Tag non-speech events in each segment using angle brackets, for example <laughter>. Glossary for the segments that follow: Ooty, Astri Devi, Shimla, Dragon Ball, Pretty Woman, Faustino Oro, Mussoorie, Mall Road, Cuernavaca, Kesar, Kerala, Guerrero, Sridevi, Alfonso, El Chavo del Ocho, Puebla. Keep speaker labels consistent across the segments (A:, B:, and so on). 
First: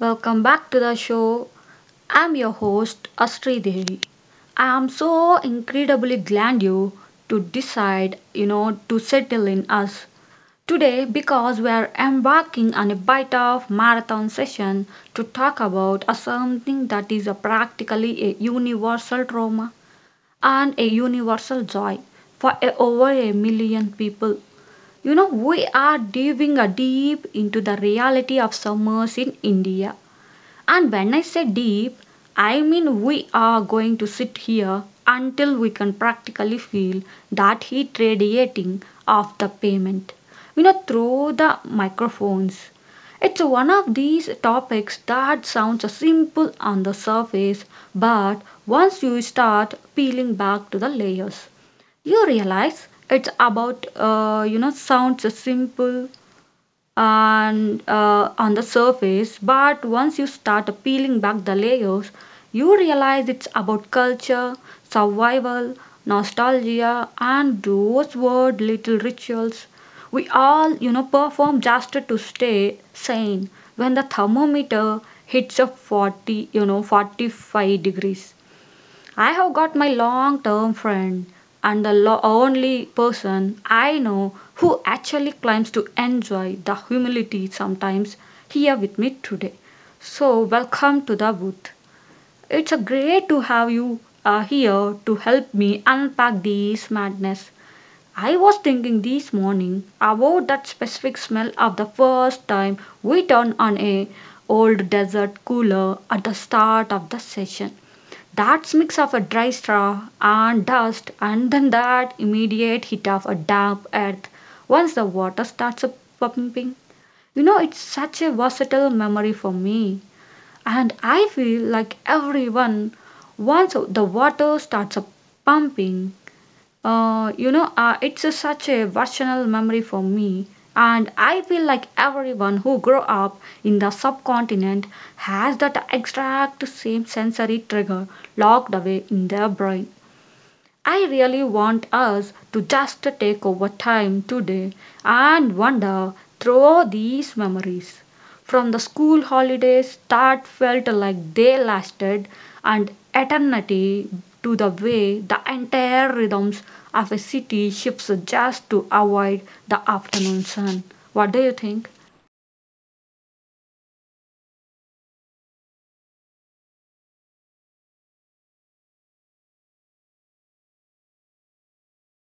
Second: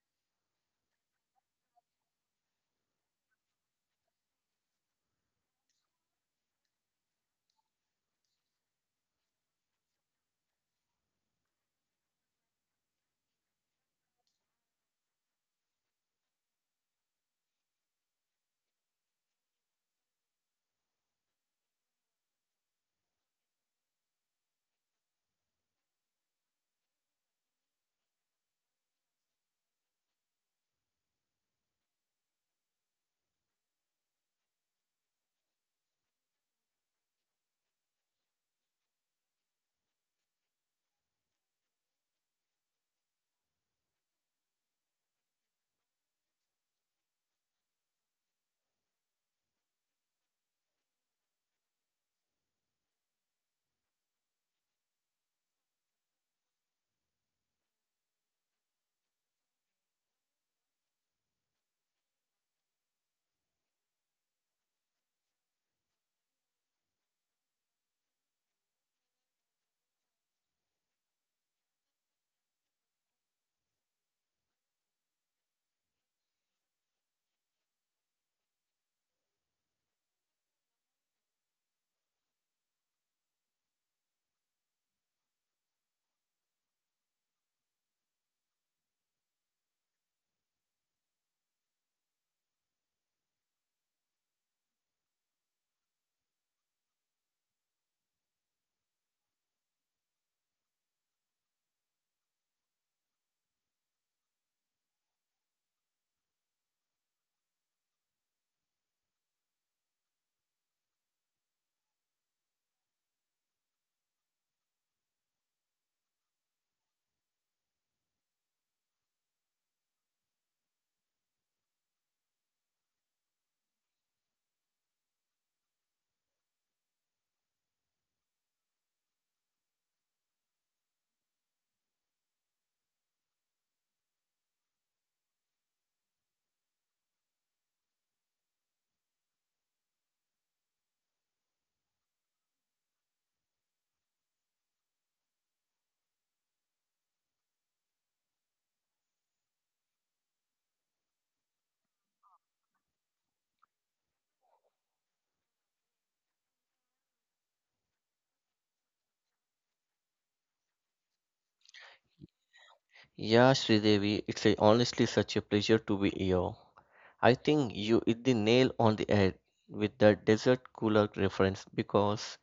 A: welcome back to the show. I'm your host Astri Devi. I am so incredibly glad you to decide, to settle in us today because we are embarking on a bite of marathon session to talk about a something that is a practically a universal trauma and a universal joy for over a million people, we are diving a deep into the reality of summers in India. And when I say deep, I mean we are going to sit here until we can practically feel that heat radiating off the pavement, through the microphones. It's one of these topics that sounds simple on the surface, but once you start peeling back to the layers, you realize it's about, sounds simple and on the surface. But once you start peeling back the layers, you realize it's about culture, survival, nostalgia, and those weird little rituals we all, perform, just to stay sane when the thermometer hits a 40, 45 degrees. I have got my long term friend and the only person I know who actually claims to enjoy the humility sometimes here with me today. So, welcome to the booth. It's a great to have you here to help me unpack this madness. I was thinking this morning about that specific smell of the first time we turned on a old desert cooler at the start of the session. That's mix of a dry straw and dust, and then that immediate hit of a damp earth once the water starts a pumping. You know, it's such a versatile memory for me, and I feel like everyone once the water starts a pumping. It's such a personal memory for me, and I feel like everyone who grew up in the subcontinent has that exact same sensory trigger locked away in their brain. I really want us to just take over time today and wander through these memories, from the school holidays that felt like they lasted an eternity to the way the entire rhythms of a city shifts just to avoid the afternoon sun. What do you think?
B: Yeah, Sridevi, honestly such a pleasure to be here. I think you hit the nail on the head with the desert cooler reference because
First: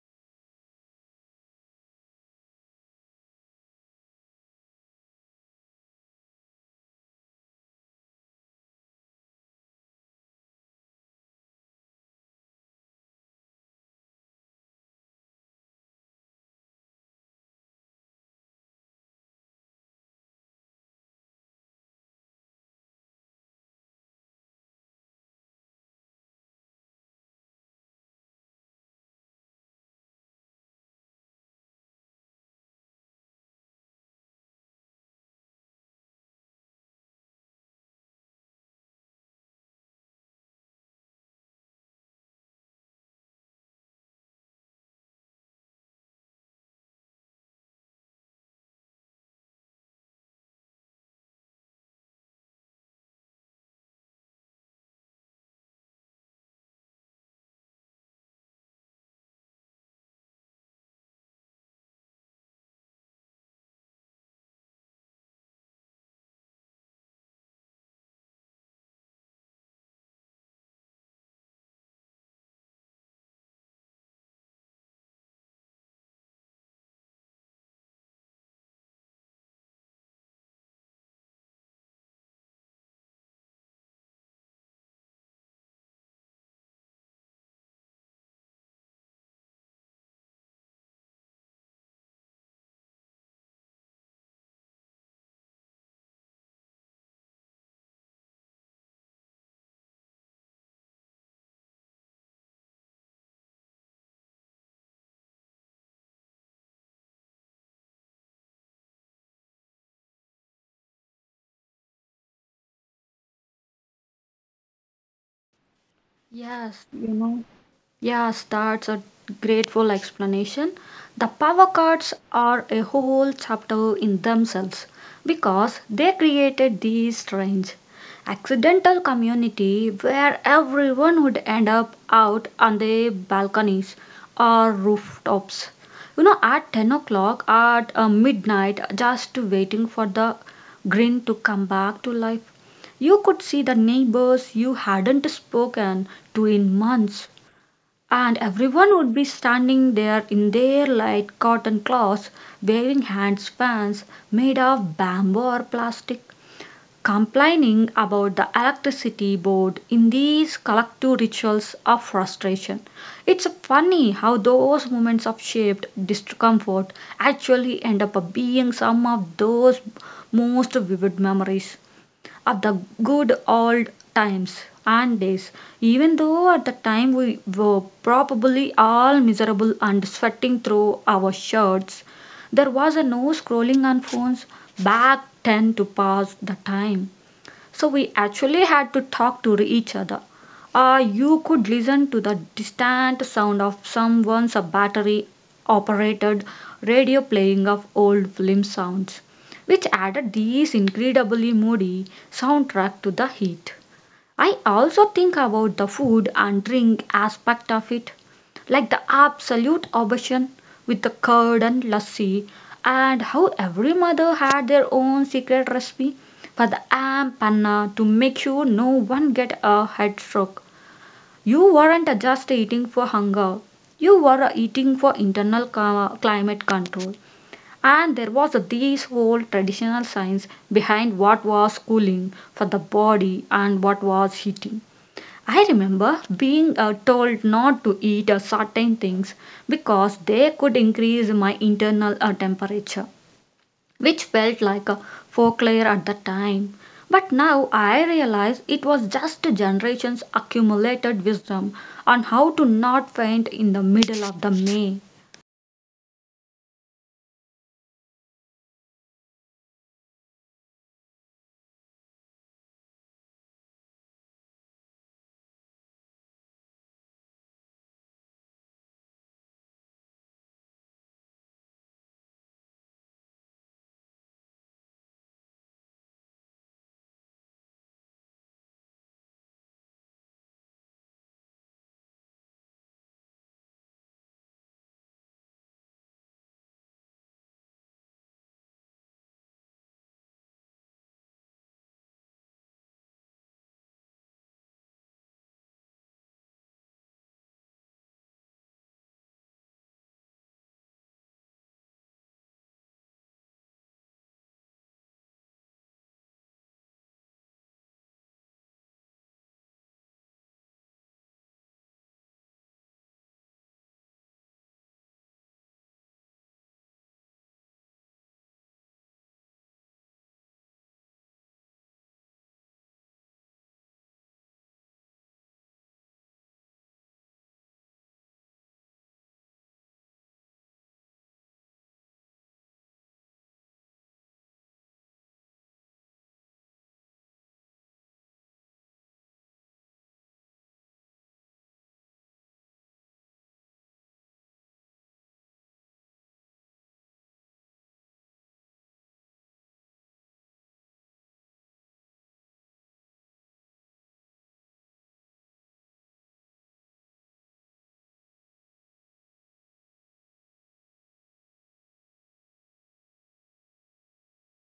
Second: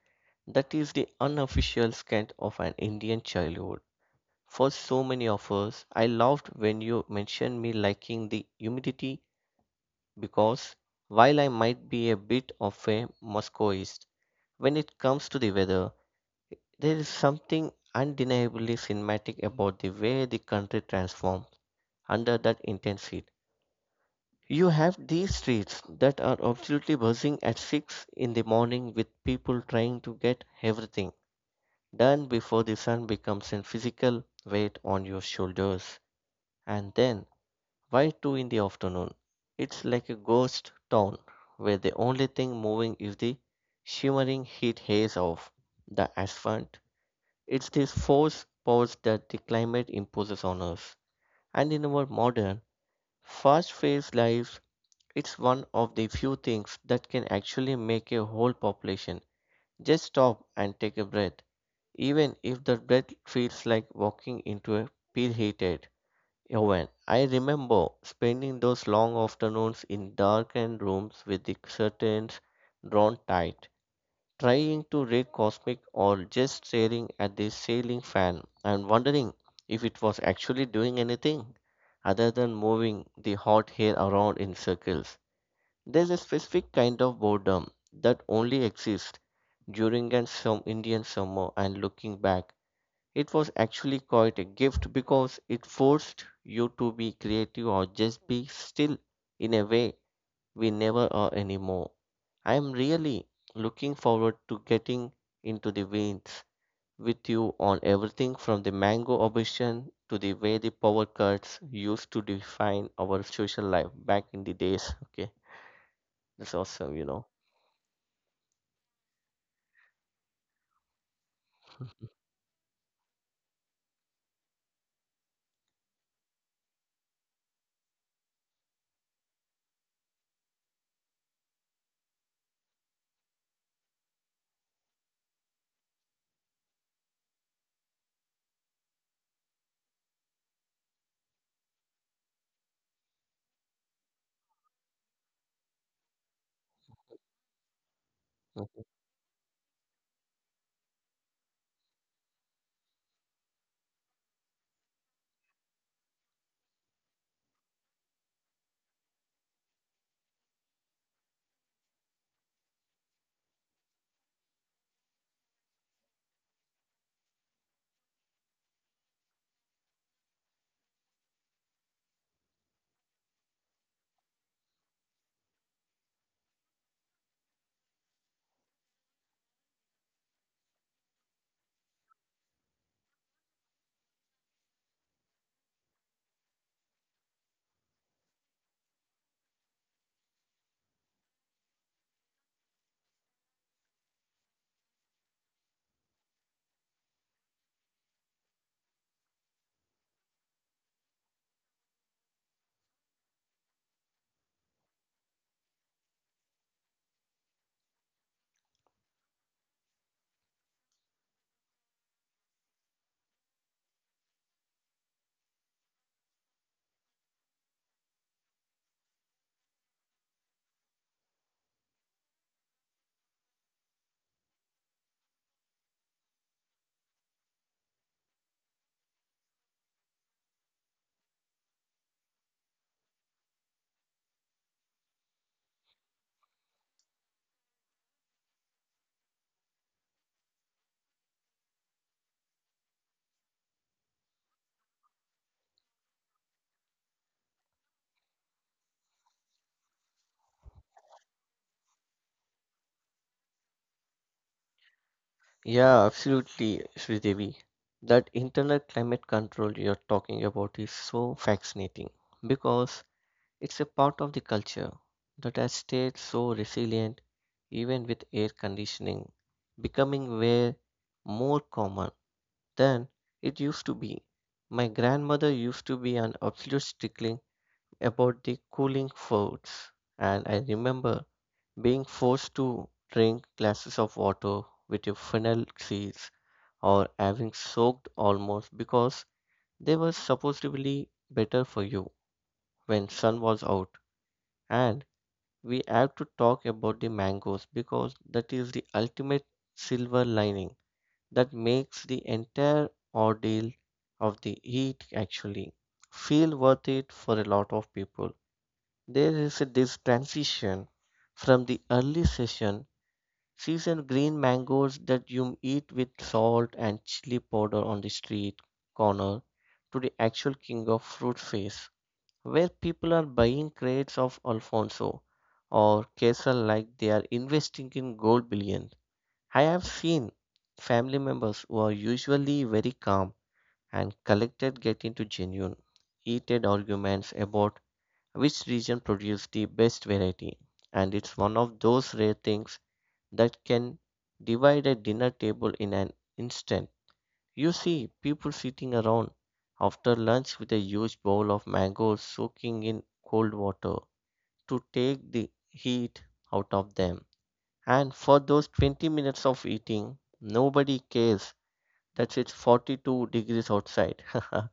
B: that is the unofficial scent of an Indian childhood. For so many of us, I loved when you mentioned me liking the humidity because while I might be a bit of a Moscowist, when it comes to the weather, there is something undeniably cinematic about the way the country transforms under that intense heat. You have these streets that are absolutely buzzing at 6 in the morning, with people trying to get everything done before the sun becomes a physical weight on your shoulders. And then by 2 in the afternoon, it's like a ghost town where the only thing moving is the shimmering heat haze of the asphalt. It's this forced pause that the climate imposes on us. And in our modern, fast-paced lives, it's one of the few things that can actually make a whole population just stop and take a breath, even if the breath feels like walking into a peel heated oven. I remember spending those long afternoons in darkened rooms with the curtains drawn tight, trying to read cosmic or just staring at the ceiling fan and wondering if it was actually doing anything other than moving the hot hair around in circles. There's a specific kind of boredom that only exists during an some Indian summer, and looking back, it was actually quite a gift because it forced you to be creative or just be still in a way we never are anymore. I am really looking forward to getting into the veins with you on everything from the mango obsession to the way the power cuts used to define our social life back in the days. Okay, that's awesome,
A: Yes,
B: you know.
A: yes, that's a grateful explanation. The power cards are a whole chapter in themselves because they created this strange, accidental community where everyone would end up out on the balconies or rooftops. At 10 o'clock at midnight, just waiting for the green to come back to life. You could see the neighbors you hadn't spoken to in months, and everyone would be standing there in their light cotton cloths, waving hand spans made of bamboo or plastic, complaining about the electricity board in these collective rituals of frustration. It's funny how those moments of shaped discomfort actually end up being some of those most vivid memories of the good old times and days, even though at the time we were probably all miserable and sweating through our shirts. There was a no scrolling on phones back then to pass the time, so we actually had to talk to each other. You could listen to the distant sound of someone's battery operated radio playing of old film sounds, which added this incredibly moody soundtrack to the heat. I also think about the food and drink aspect of it, like the absolute obsession with the curd and lassi, and how every mother had their own secret recipe for the am panna to make sure no one get a head stroke. You weren't just eating for hunger, you were eating for internal climate control. And there was this whole traditional science behind what was cooling for the body and what was heating. I remember being told not to eat certain things because they could increase my internal temperature, which felt like a folklore at the time. But now I realize it was just generations accumulated wisdom on how to not faint in the middle of the May.
B: Yeah, absolutely, Sridevi. That internal climate control you're talking about is so fascinating because it's a part of the culture that has stayed so resilient even with air conditioning becoming way more common than it used to be. My grandmother used to be an absolute stickling about the cooling foods, and I remember being forced to drink glasses of water with a fennel seed or having soaked almost because they were supposedly better for you when sun was out. And we have to talk about the mangoes because that is the ultimate silver lining that makes the entire ordeal of the heat actually feel worth it for a lot of people. This transition from the early session seasoned green mangoes that you eat with salt and chili powder on the street corner to the actual king of fruit face, where people are buying crates of Alfonso or Kesar like they are investing in gold bullion. I have seen family members who are usually very calm and collected get into genuine heated arguments about which region produced the best variety. And it's one of those rare things that can divide a dinner table in an instant. You see people sitting around after lunch with a huge bowl of mangoes soaking in cold water to take the heat out of them. And for those 20 minutes of eating, nobody cares that it's 42 degrees outside. <laughs>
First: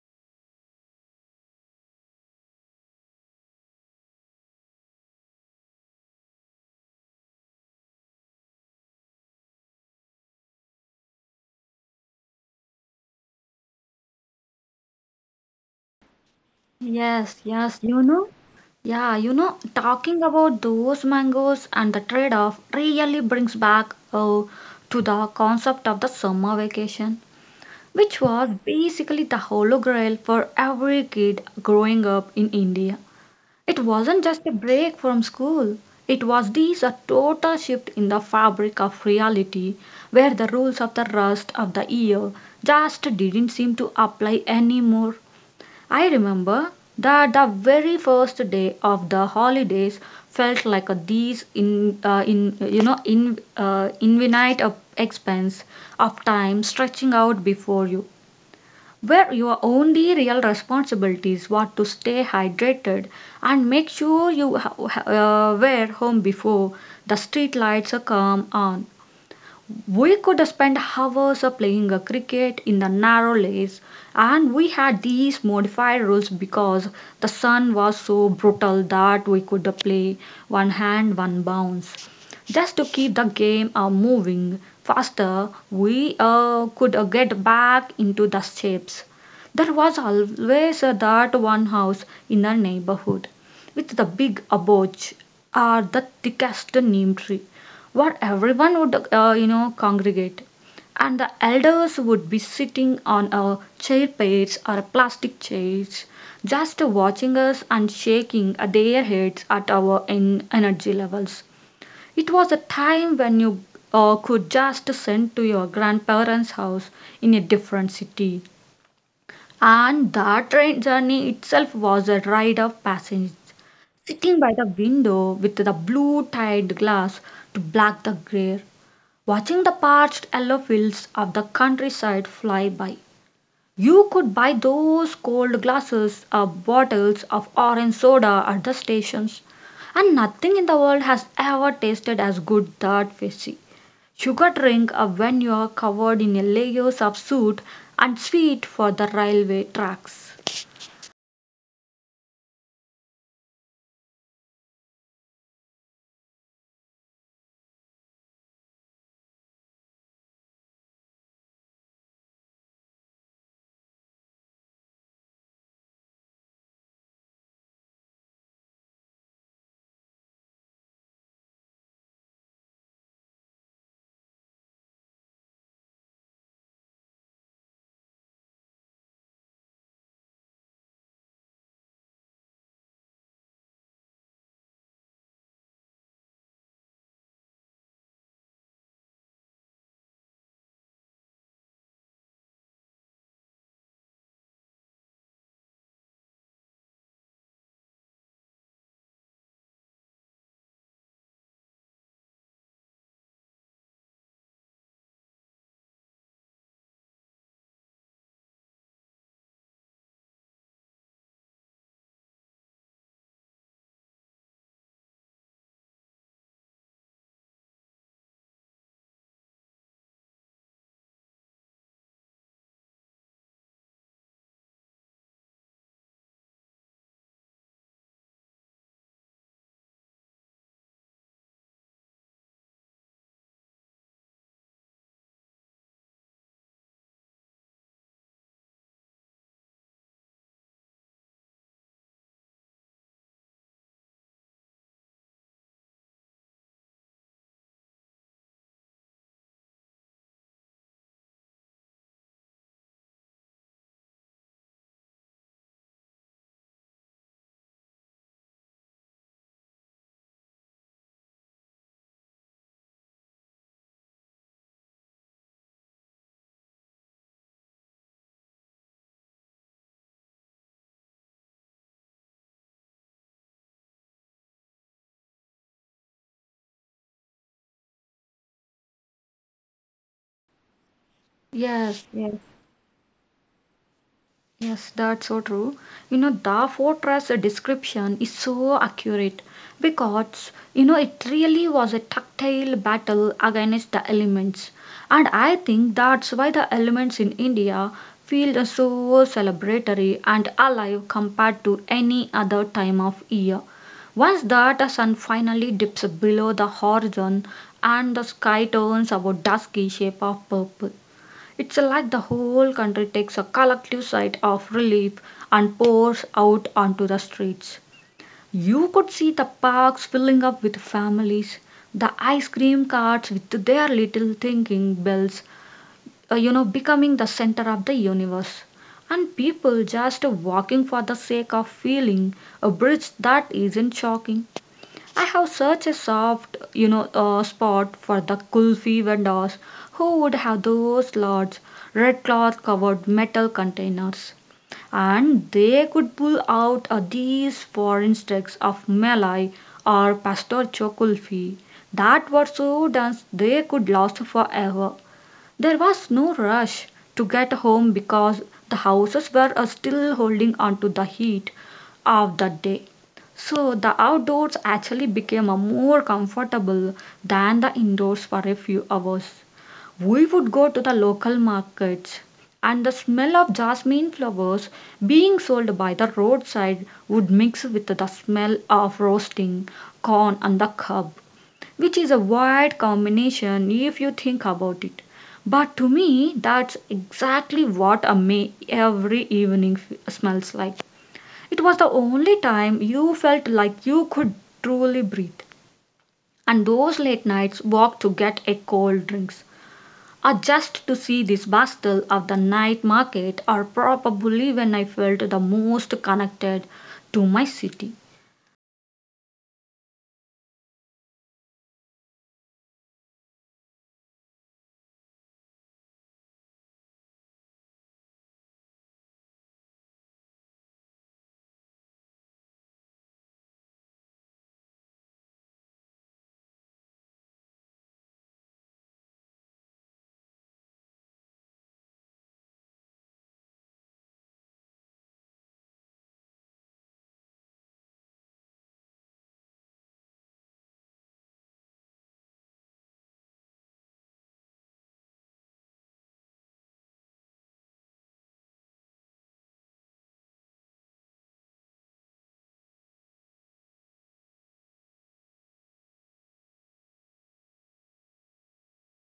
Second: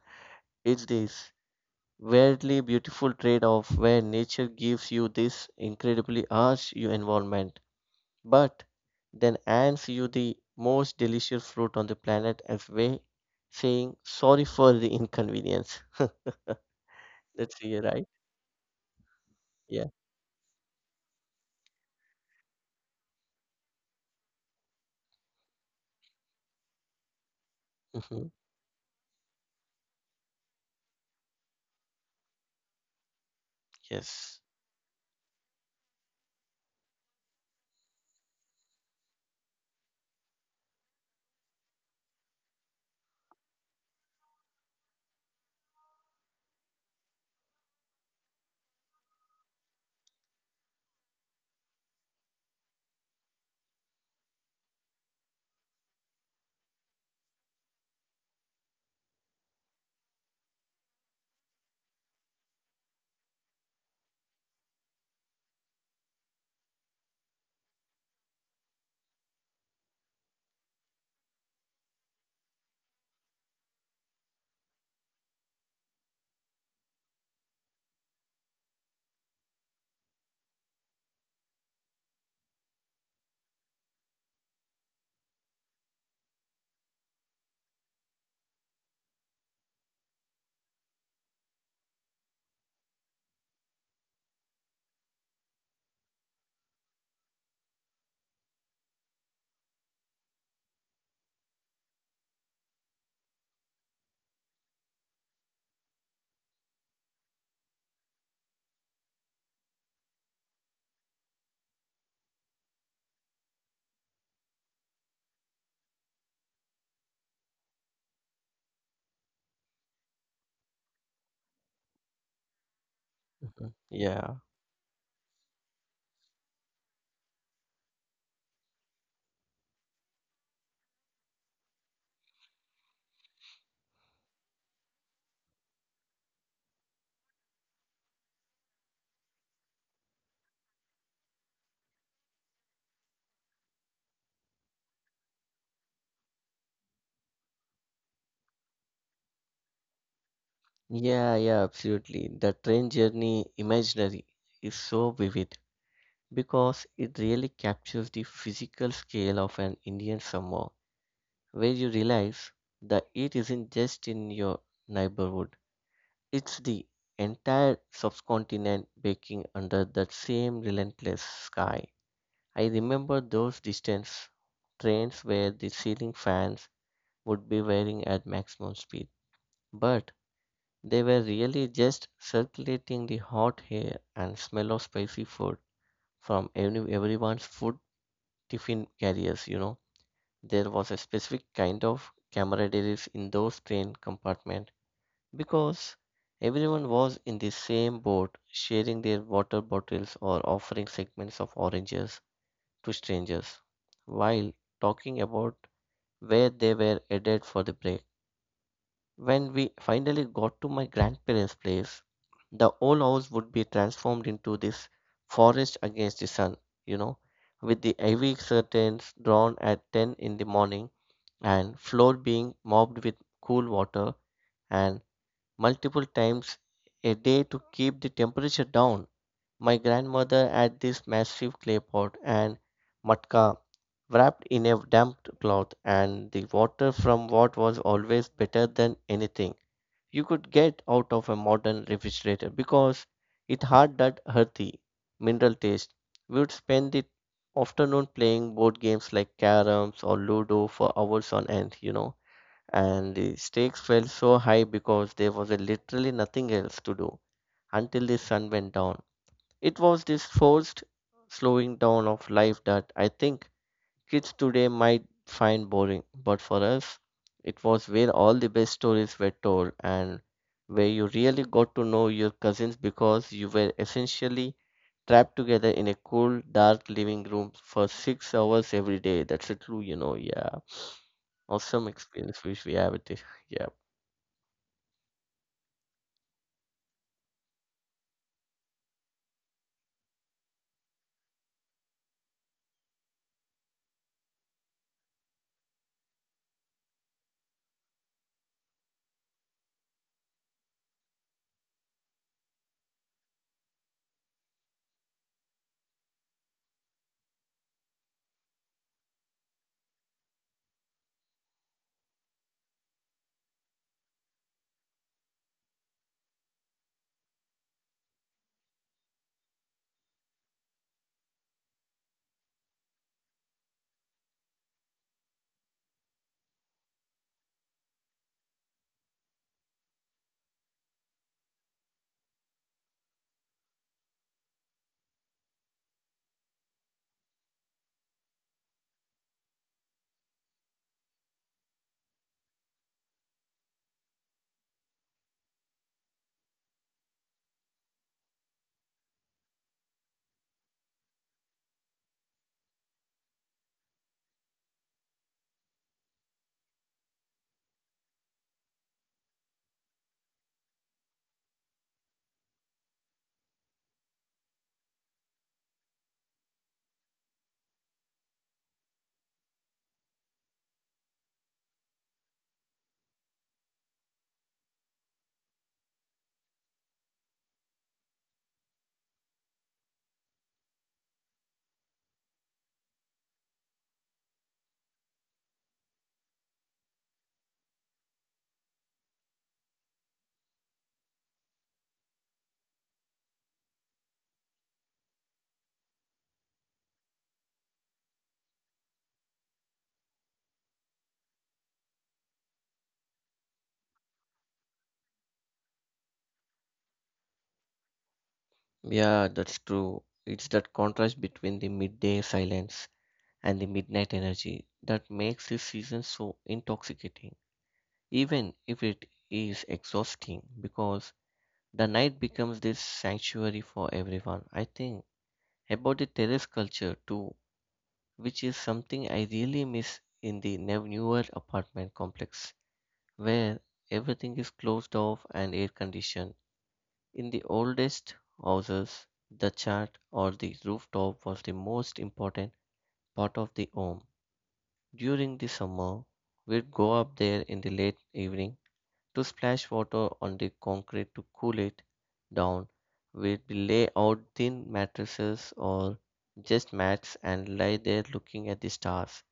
B: It's this weirdly beautiful trade off, where nature gives you this incredibly harsh environment but then hands you the most delicious fruit on the planet as way saying sorry for the inconvenience.
A: Yes,
B: That's you,
A: yes, you
B: right?
A: know. Yeah,
B: Yeah.
A: talking about those mangoes and the trade-off really brings back to the concept of the summer vacation,
B: Hmm.
A: which was basically the holy grail for every kid growing up in India. It
B: Yes.
A: wasn't just a break from school, it was this a total shift in the fabric of reality where the rules of the rest of the year just didn't seem to apply anymore. I remember that the very first day of the holidays felt like a these in you know in infinite of expense of time stretching out before you, where your only real responsibilities what to stay hydrated and make sure you were home before the street lights come on. We could spend hours playing a cricket in the narrow lanes, and we had these modified rules because the sun was so brutal that we could play one hand, one bounce. Just to keep the game moving faster, we could get back into the shapes. There was always that one house in the neighborhood with the big aboj or the thickest neem tree where everyone would, congregate. And the elders would be sitting on a chair pairs or a plastic chairs, just watching us and shaking their heads at our energy levels. It was a time when you could just send to your grandparents' house in a different city. And that train journey itself was a rite of passage,
B: Hmm. Yeah.
A: sitting by the window with the blue tied glass to black the glare, watching the parched yellow fields of the countryside fly by. You could buy those cold glasses or bottles of orange soda at the stations, and nothing in the world has ever tasted as good that fizzy sugar drink when you're covered in layers of soot and sweet for the railway tracks.
B: Yeah, yeah, absolutely. The train journey imaginary is so vivid because it really captures the physical scale of an Indian summer, where you realize the heat isn't just in your neighborhood, it's the entire subcontinent baking under that same relentless sky. I remember those distance trains where the ceiling fans would be whirring at maximum speed, but they were really just circulating the hot air and smell of spicy food from everyone's food tiffin carriers. There was a specific kind of camaraderie in those train compartments because everyone was in the same boat, sharing their water bottles or offering segments of oranges to strangers while talking about where they were headed for the break. When we finally got to my grandparents' place, the old house would be transformed into this forest against the sun, you know, with the heavy curtains drawn at 10 in the morning, and floor being mopped with cool water and multiple times a day to keep the temperature down. My grandmother had this massive clay pot and matka wrapped in a damp cloth, and the water from what was always better than anything you could get out of a modern refrigerator because it had that earthy, mineral taste. We would spend the afternoon playing board games like caroms or ludo for hours on end, and the stakes felt so high because there was a literally nothing else to do until the sun went down. It was this forced slowing down of life that I think kids today might find boring, but for us, it was where all the best stories were told and where you really got to know your cousins because you were essentially trapped together in a cool, dark living room for 6 hours every day. That's a true, yeah.
A: Yes,
B: Awesome experience which we have with this. Yeah.
A: yes, that's so true. You know, the fortress description is so accurate because, it really was a tactile battle against the elements. And I think that's why the elements in India feel so celebratory and alive compared to any other time of year. Once that sun finally dips below the horizon and the sky turns our dusky shape of purple, it's like the whole country takes a collective sigh of relief and pours out onto the streets. You could see the parks filling up with families, the ice cream carts with their little thinking bells, becoming the center of the universe. And people just walking for the sake of feeling a bridge that isn't shocking. I have such a soft, spot for the kulfi vendors who would have those large red cloth covered metal containers. And they could pull out these foreign sticks of malai or pastor kulfi that were so dense they could last forever. There was no rush to get home because the houses were still holding on to the heat of the day. So the outdoors actually became more comfortable than the indoors for a few hours. We would go to the local markets, and the smell of jasmine flowers being sold by the roadside would mix with the smell of roasting corn on the cob, which is a wide combination if you think about it. But to me, that's exactly what a May every evening smells like. It was the only time you felt like you could truly breathe. And those late nights walk to get a cold drinks, or just to see this bustle of the night market, are probably when I felt the most connected to my city.
B: Yeah, that's true. It's that contrast between the midday silence and the midnight energy that makes this season so intoxicating, even if it is exhausting, because the night becomes this sanctuary for everyone. I think about the terrace culture too, which is something I really miss in the newer apartment complex, where everything is closed off and air conditioned. In the oldest houses, the chat or the rooftop was the most important part of the home. During the summer, we'd go up there in the late evening to splash water on the concrete to cool it down. We'd lay out thin mattresses or just mats and lie there looking at the stars,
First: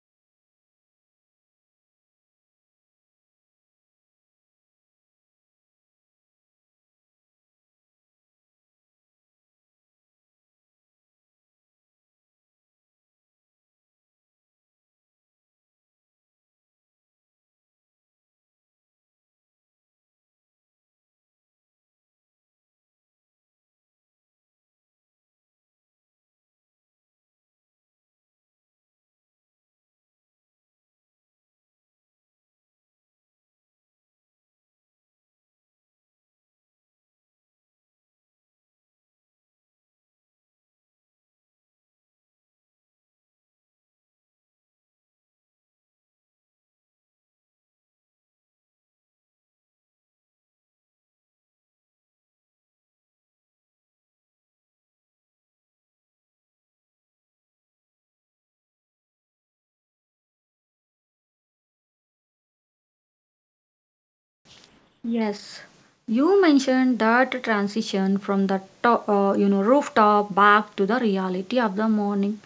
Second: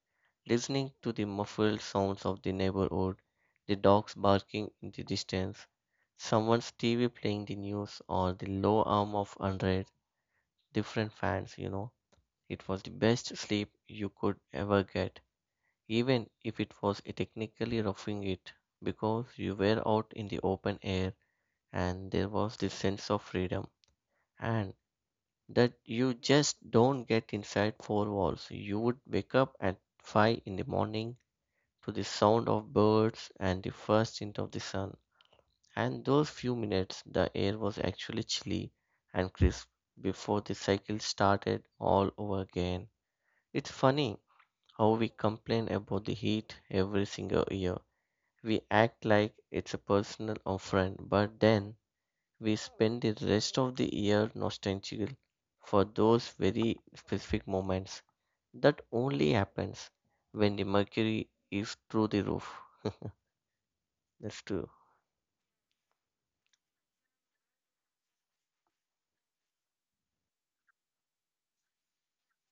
B: listening to the muffled sounds of the neighborhood, the dogs barking in the distance, someone's TV playing the news, or the low hum of 100 different fans. It was the best sleep you could ever get, even if it was technically roughing it, because you were out in the open air and there was this sense of freedom. And that you just don't get inside four walls. You would wake up at 5 in the morning to the sound of birds and the first hint of the sun. And those few minutes, the air was actually chilly and crisp before the cycle started all over again. It's funny how we complain about the heat every single year. We act like it's a personal offense, but then we spend the rest of the year nostalgic for those very specific moments. That only happens when the mercury is through the roof. That's true.
A: Yes, you mentioned that transition from the rooftop back to the reality of the morning,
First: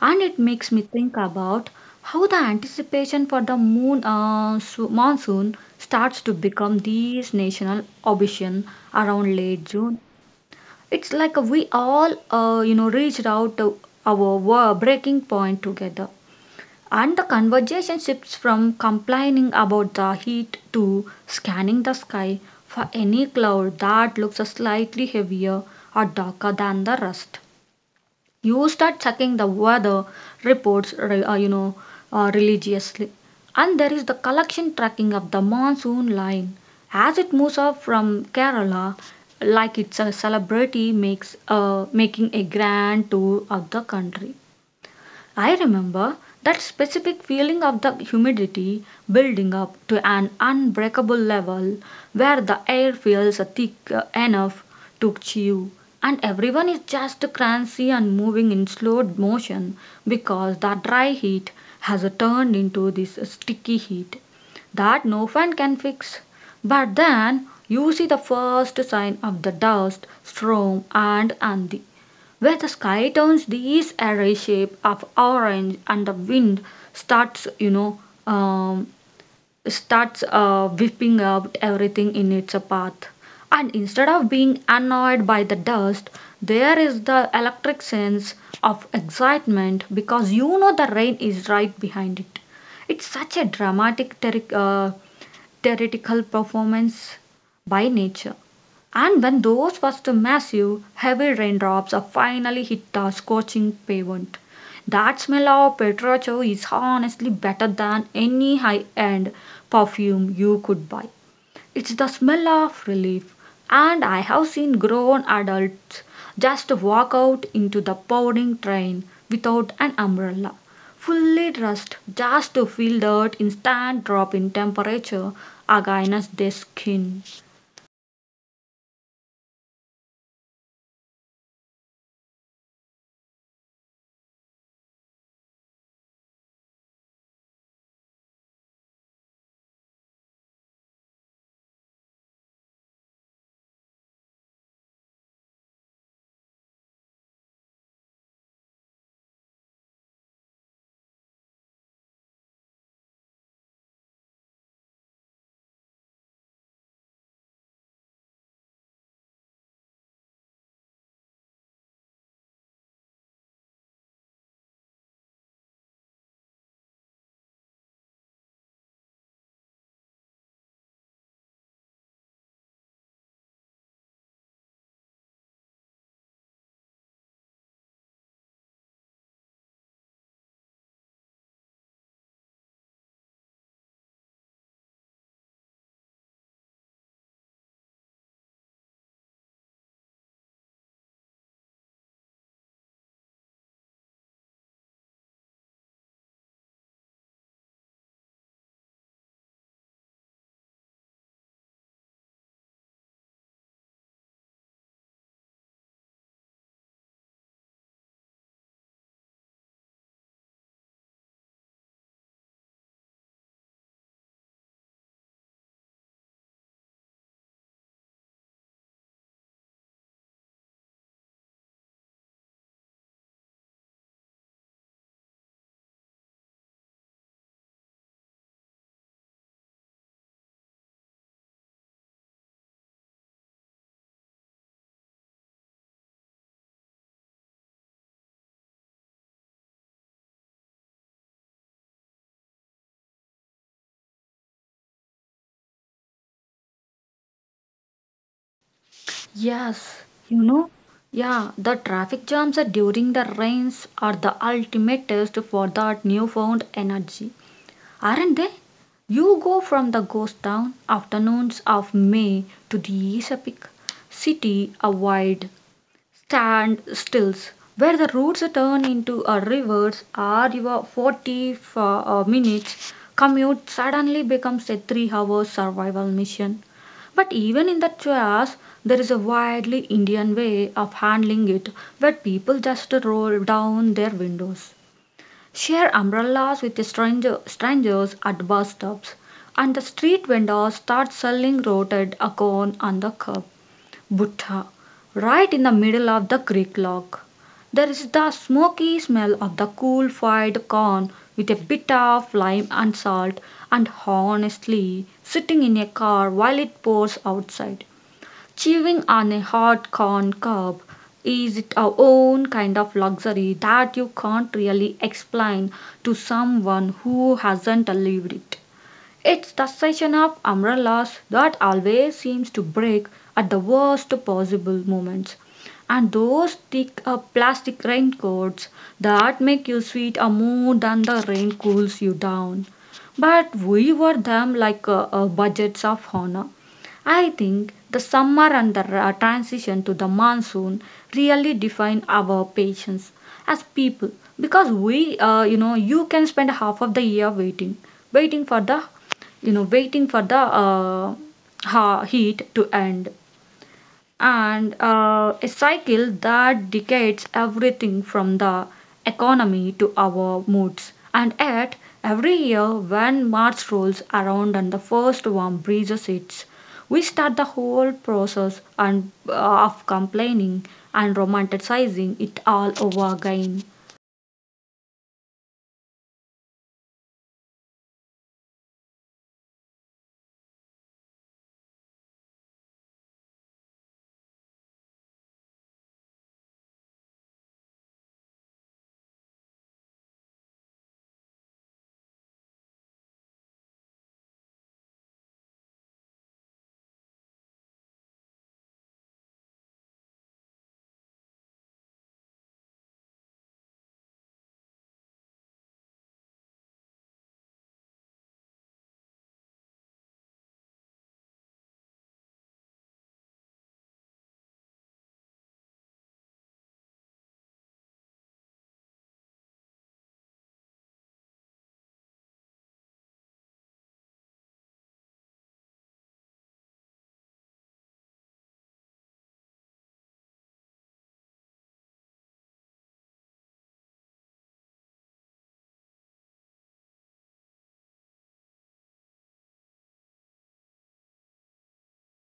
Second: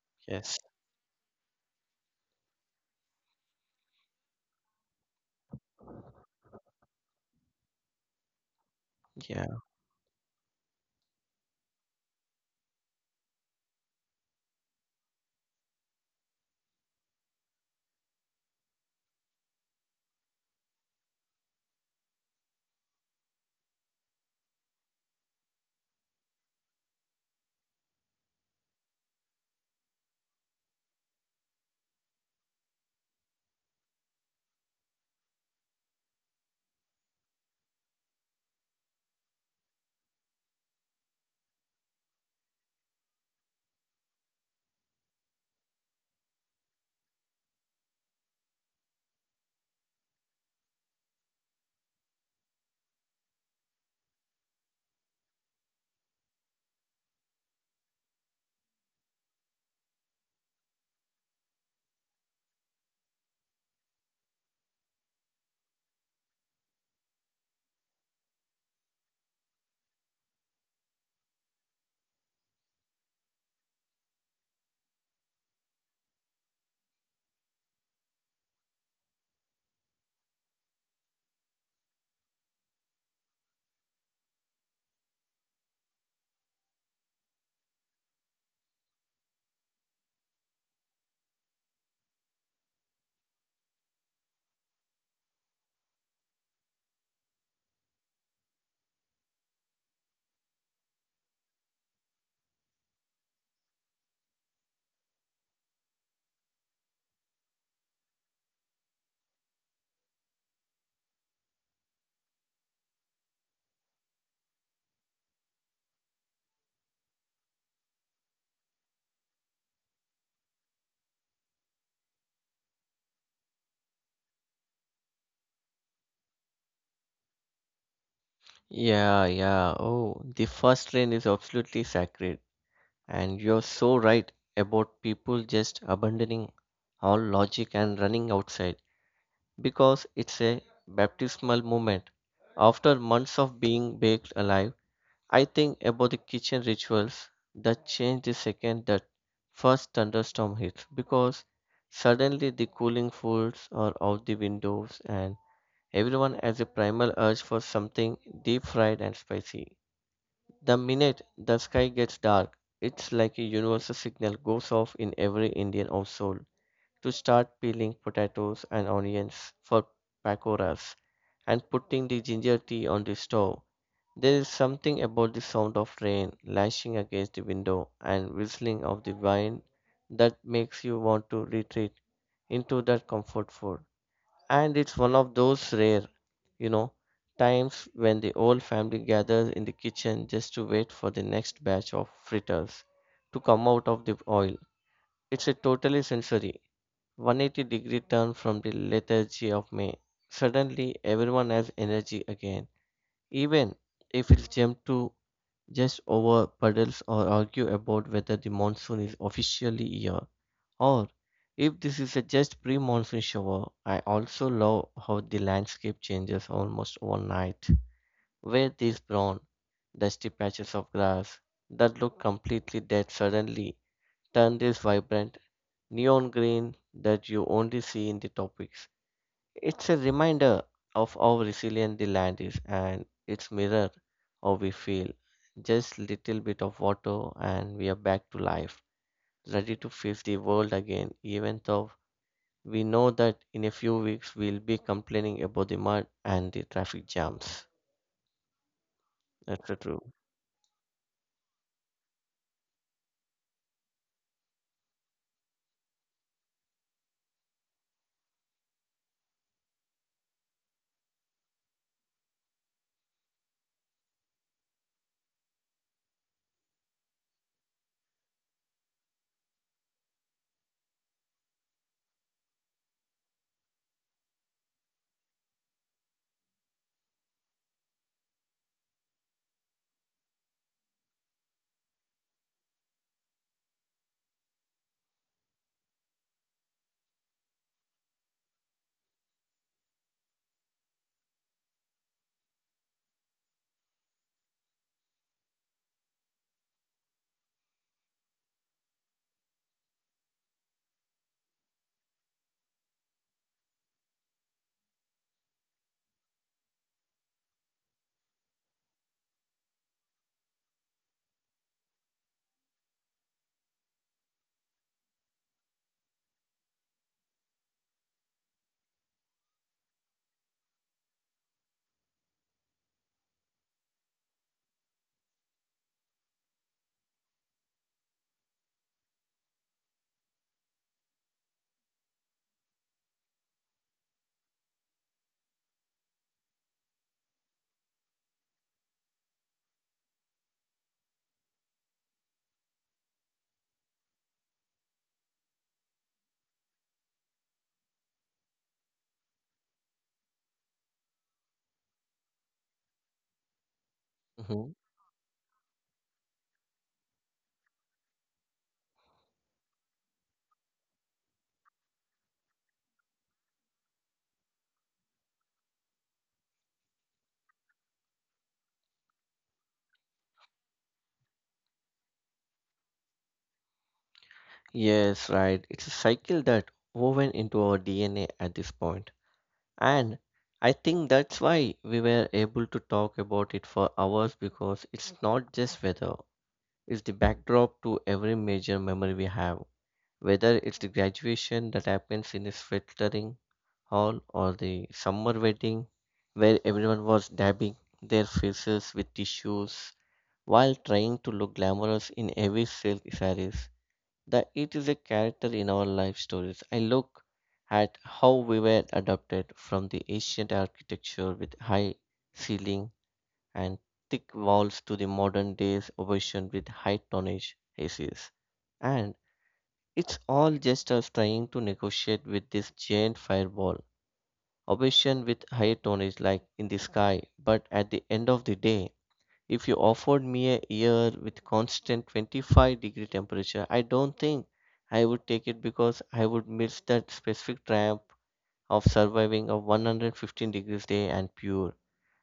A: and it
B: Yes.
A: makes me think about how the anticipation for the monsoon starts to become this national obsession around
B: Yeah.
A: late June. It's like we all reached out to our breaking point together. And the conversation shifts from complaining about the heat to scanning the sky for any cloud that looks slightly heavier or darker than the rest. You start checking the weather reports, religiously. And there is the collection tracking of the monsoon line as it moves up from Kerala, like it's a celebrity makes making a grand tour of the country. I remember that specific feeling of the humidity building up to an unbreakable level where the air feels thick enough to chew, and everyone is just cranky and moving in slow motion because the dry heat has turned into this sticky heat that no fan can fix. But then you see the first sign of the dust storm and the where the sky turns this array shape of orange, and the wind starts, you know, um, starts whipping up everything in its path. And instead of being annoyed by the dust, there is the electric sense of excitement because you know the rain is right behind it. It's such a dramatic, theatrical performance by nature. And when those first massive, heavy raindrops are finally hit the scorching pavement, that smell of petrol is honestly better than any high end perfume you could buy. It's the smell of relief, and I have seen grown adults just walk out into the pouring train without an umbrella, fully dressed just to feel that instant drop in temperature against their skin.
B: Yeah. Yeah. Oh, the first rain is absolutely sacred. And you're so right about people just abandoning all logic and running outside because it's a baptismal moment. After months of being baked alive, I think about the kitchen rituals that change the second that first thunderstorm hits because suddenly the cooling foods are out the windows, and everyone has a primal urge for something deep fried and spicy. The minute the sky gets dark, it's like a universal signal goes off in every Indian household to start peeling potatoes and onions for pakoras and putting the ginger tea on the stove. There is something about the sound of rain lashing against the window and whistling of the wind that makes you want to retreat into that comfort food. And it's one of those rare, you know, times when the whole family gathers in the kitchen just to wait for the next batch of fritters to come out of the oil. It's a totally sensory 180-degree turn from the lethargy of May. Suddenly, everyone has energy again, even if it's jumped to just over puddles or argue about whether the monsoon is officially here. Or if this is a just pre monsoon shower, I also love how the landscape changes almost overnight. Where these brown, dusty patches of grass that look completely dead suddenly turn this vibrant neon green that you only see in the tropics. It's a reminder of how resilient the land is and its mirror how we feel. Just little bit of water and we are back to life, ready to face the world again, even though we know that in a few weeks we'll be complaining about the mud and the traffic jams. That's the
A: Yes,
B: true.
A: you know, yeah, the traffic jams during the rains are the ultimate test for that newfound energy, aren't they? You go from the ghost town afternoons of May to the epic city of wide standstills where the routes turn into rivers, or your 40 minutes commute suddenly becomes a 3-hour survival mission. But even in that chaos, there is a widely Indian way of handling it, where people just roll down their windows, share umbrellas with strangers at bus stops, and the street vendors start selling rotted acorn on the curb. Buddha right in the middle of the creek log. There is the smoky smell of the cool fried corn with a bit of lime and salt, and honestly sitting in a car while it pours outside. Chewing on a hot corn cob is its own kind of luxury that you can't really explain to someone who hasn't lived it. It's the session of umbrellas that always seems to break at the worst possible moments, and those thick plastic raincoats that make you sweat more than the rain cools you down. But we wore them like budgets of honor. I think the summer and the transition to the monsoon really define our patience as people, because you can spend half of the year waiting, waiting for the you know waiting for the uh, heat to end, and
B: Mhm.
A: a cycle that decays everything from the economy to our moods. And yet every year when March rolls around and the first warm breezes hits, we start the whole process and of complaining and romanticizing it all over again.
B: Yes, right. It's a cycle that woven into our DNA at this point. And I think that's why we were able to talk about it for hours because it's not just weather, it's the backdrop to every major memory we have. Whether it's the graduation that happens in a sweltering hall or the summer wedding where everyone was dabbing their faces with tissues while trying to look glamorous in heavy silk sarees. That it is a character in our life stories. I look at how we were adapted from the ancient architecture with high ceiling and thick walls to the modern day's version with high tonnage ACs. And it's all just us trying to negotiate with this giant fireball, obsession with high tonnage like in the sky. But at the end of the day, if you offered me a year with constant 25-degree temperature, I don't think I would take it because I would miss that specific triumph of surviving a 115 degrees day and pure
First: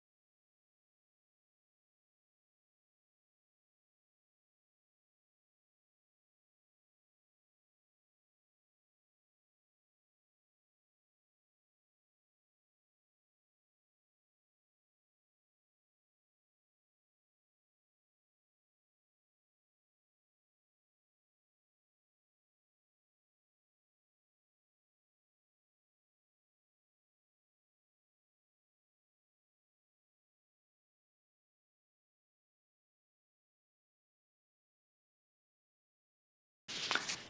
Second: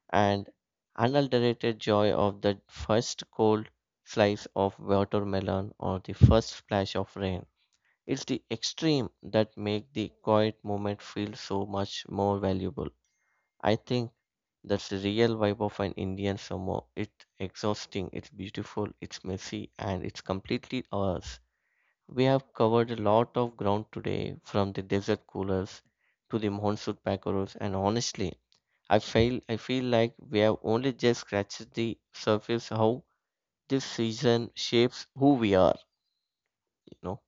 B: and unadulterated joy of that first cold slice of watermelon or the first splash of rain. It's the extreme that make the quiet moment feel so much more valuable. I think that's the real vibe of an Indian summer. It's exhausting, it's beautiful, it's messy, and it's completely ours. We have covered a lot of ground today, from the desert coolers to the monsoon packeros, and honestly, I feel like we have only just scratched the surface how this season shapes who we are, you know.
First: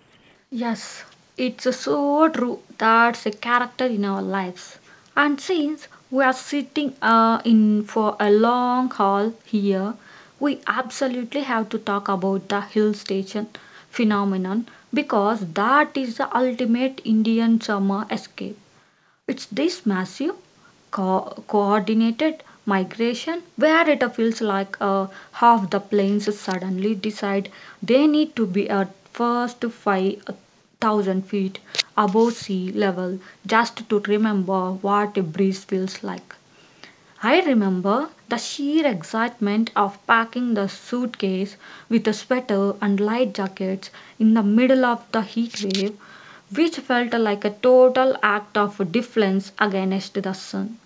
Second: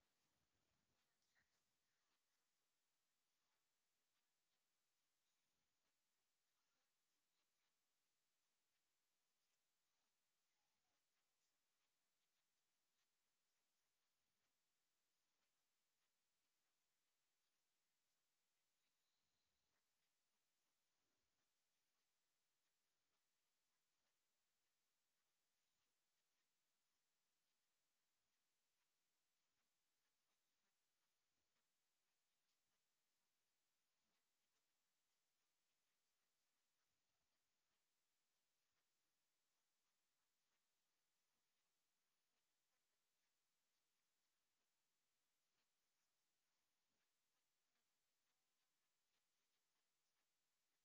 A: Yes, it's so true. That's a character in our lives. And since we are sitting in for a long haul here, we absolutely have to talk about the hill station phenomenon, because that is the ultimate Indian summer escape. It's this massive, coordinated migration where it feels like half the planes suddenly decide they need to be at first 5,000 feet above sea level just to remember what a breeze feels like. I remember the sheer excitement of packing the suitcase with a sweater and light jackets in the middle of the heat wave, which felt like a total act of defense against the sun.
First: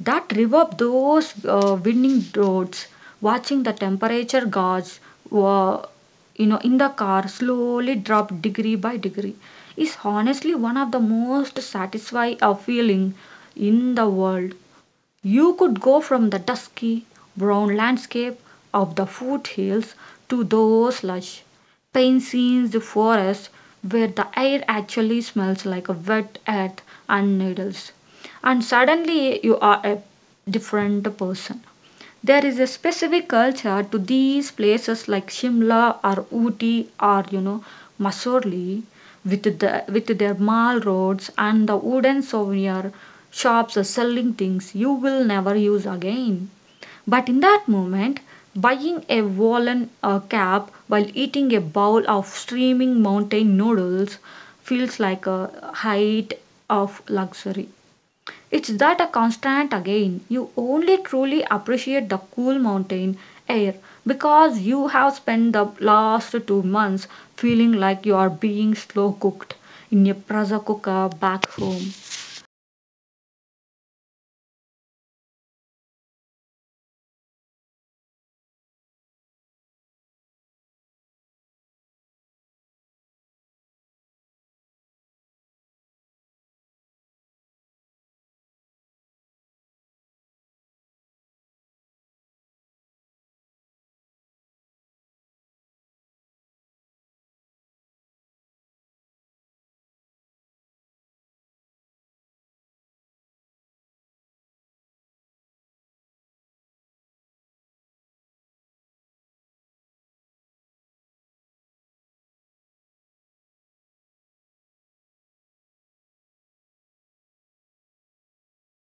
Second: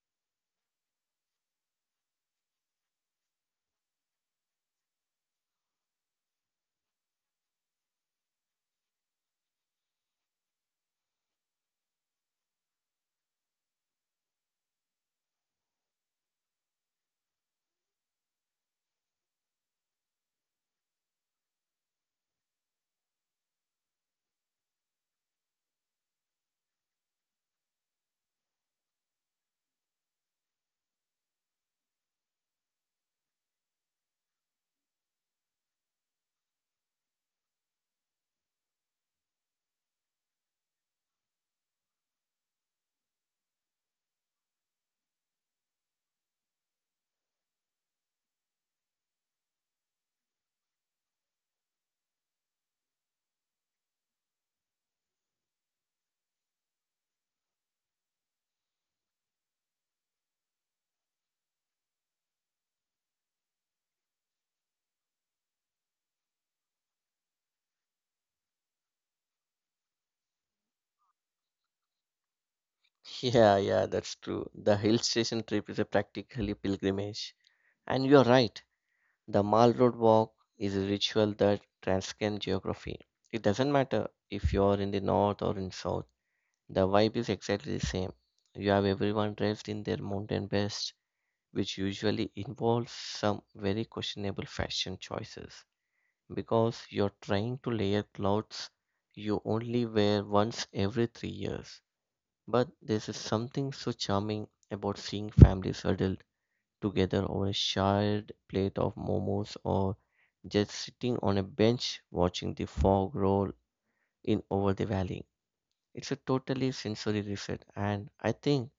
A: That reverb, those winding roads, watching the temperature gauge, uh, in the car slowly drop degree by degree, is honestly one of the most satisfying feeling in the world. You could go from the dusky, brown landscape of the foothills to those lush, pine-scened forests where the air actually smells like a wet earth and needles, and suddenly you are a different person. There is a specific culture to these places like Shimla or Ooty or, you know, Mussoorie, with the with their mall roads and the wooden souvenir shops selling things you will never use again. But in that moment, buying a woolen cap while eating a bowl of steaming mountain noodles feels like a height of luxury. It's that a constant again. You only truly appreciate the cool mountain air because you have spent the last 2 months feeling like you are being slow cooked in a pressure cooker back home.
B: Yeah, yeah, that's true. The hill station trip is a practically pilgrimage. And you're right, the Mall Road walk is a ritual that transcends geography. It doesn't matter if you're in the north or in south, the vibe is exactly the same. You have everyone dressed in their mountain best, which usually involves some very questionable fashion choices because you're trying to layer clothes you only wear once every 3 years. But there's just something so charming about seeing families huddled together over a shared plate of momos or just sitting on a bench watching the fog roll in over the valley. It's a totally sensory reset, and I think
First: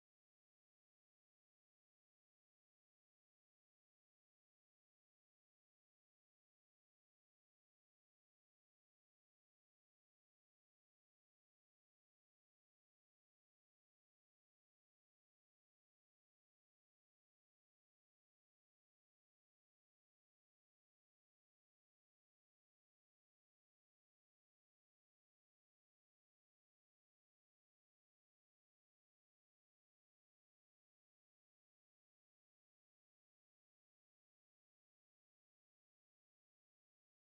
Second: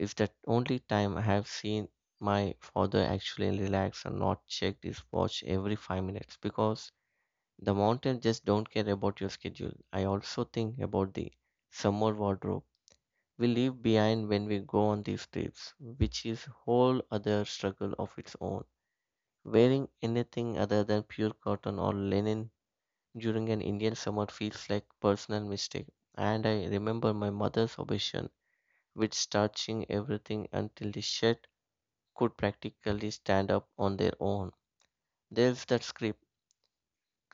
B: it's the only time I have seen my father actually relax and not check his watch every 5 minutes because the mountain just don't care about your schedule. I also think about the summer wardrobe we leave behind when we go on these trips, which is whole other struggle of its own. Wearing anything other than pure cotton or linen during an Indian summer feels like personal mistake. And I remember my mother's obsession with starching everything until the shirt could practically stand up on their own. There's that script,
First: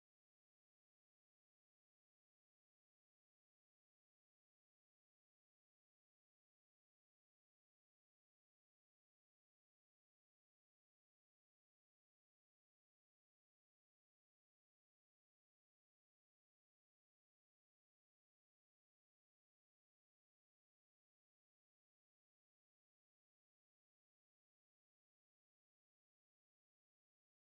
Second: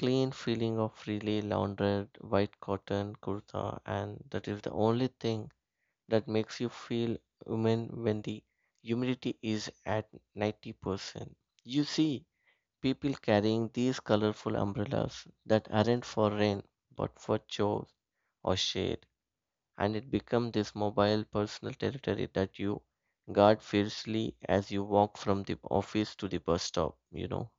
B: clean feeling of freely laundered white cotton kurta, and that is the only thing that makes you feel human when the humidity is at 90%. You see people carrying these colorful umbrellas that aren't for rain but for chores or shade, and it becomes this mobile personal territory that you guard fiercely as you walk from the office to the bus stop.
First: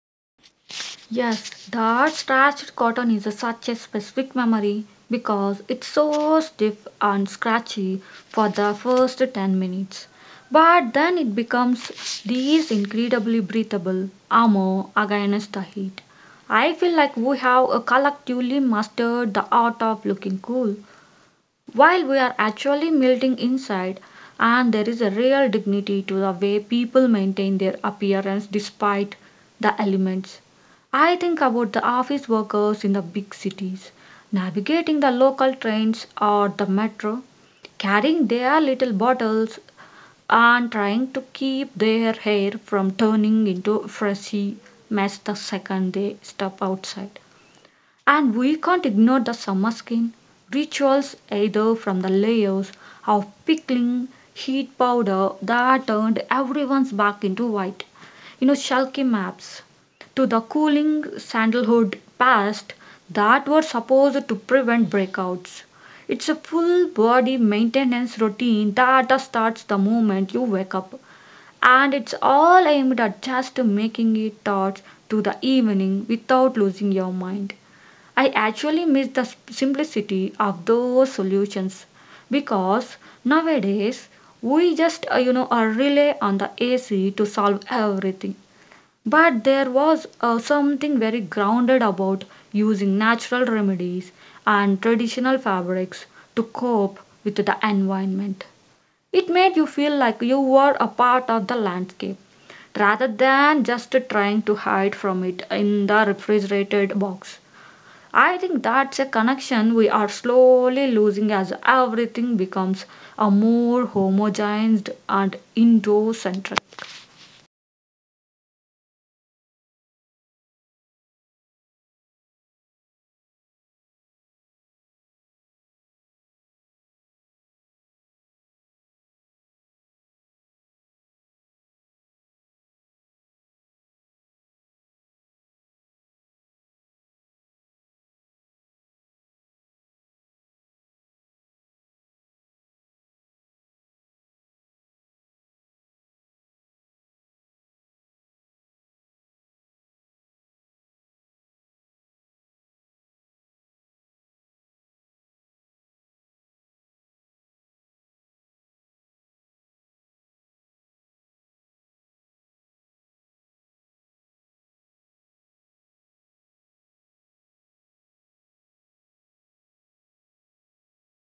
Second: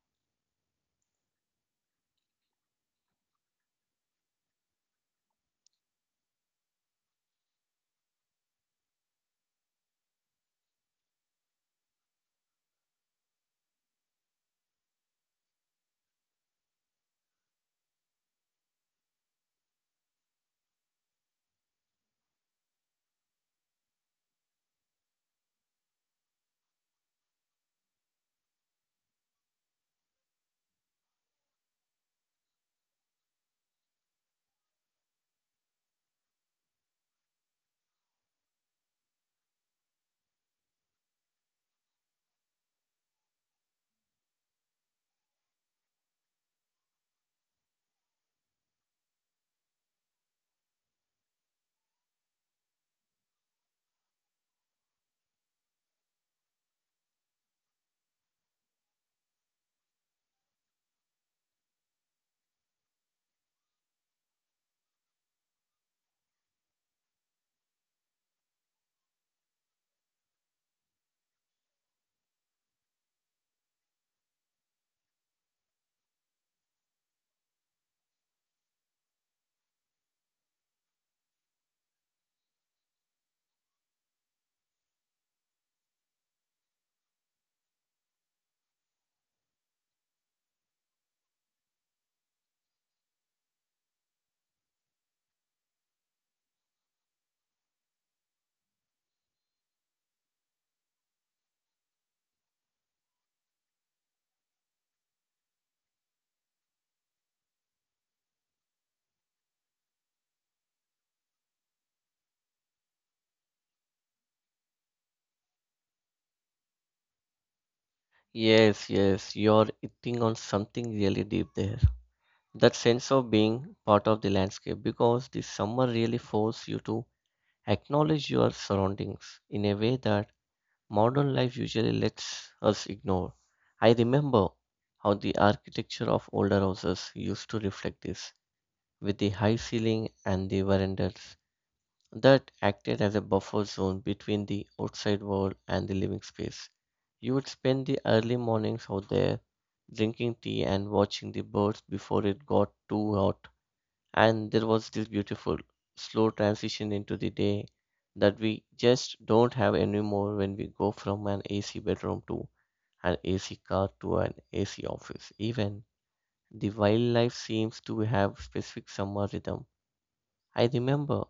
A: Yes, that scratched cotton is a, such a specific memory because it's so stiff and scratchy for the first 10 minutes. But then it becomes this incredibly breathable armor against the heat. I feel like we have collectively mastered the art of looking cool while we are actually melting inside, and there is a real dignity to the way people maintain their appearance despite the elements. I think about the office workers in the big cities, navigating the local trains or the metro, carrying their little bottles and trying to keep their hair from turning into a frizzy mess the second they step outside. And we can't ignore the summer skin rituals either, from the layers of pickling heat powder that turned everyone's back into white. You know, shulky maps to the cooling sandalwood paste that were supposed to prevent breakouts. It's a full body maintenance routine that starts the moment you wake up, and it's all aimed at just making it towards to the evening without losing your mind. I actually miss the simplicity of those solutions, because nowadays we just rely on the AC to solve everything. But there was something very grounded about using natural remedies and traditional fabrics to cope with the environment. It made you feel like you were a part of the landscape rather than just trying to hide from it in the refrigerated box. I think that's a connection we are slowly losing as everything becomes a more homogenized and Indo-centric.
B: Yes, yes, you're hitting on something really deep there. That sense of being part of the landscape because the summer really forces you to acknowledge your surroundings in a way that modern life usually lets us ignore. I remember how the architecture of older houses used to reflect this, with the high ceiling and the verandas that acted as a buffer zone between the outside world and the living space. You would spend the early mornings out there drinking tea and watching the birds before it got too hot, and there was this beautiful slow transition into the day that we just don't have anymore when we go from an AC bedroom to an AC car to an AC office. Even the wildlife seems to have specific summer rhythm. I remember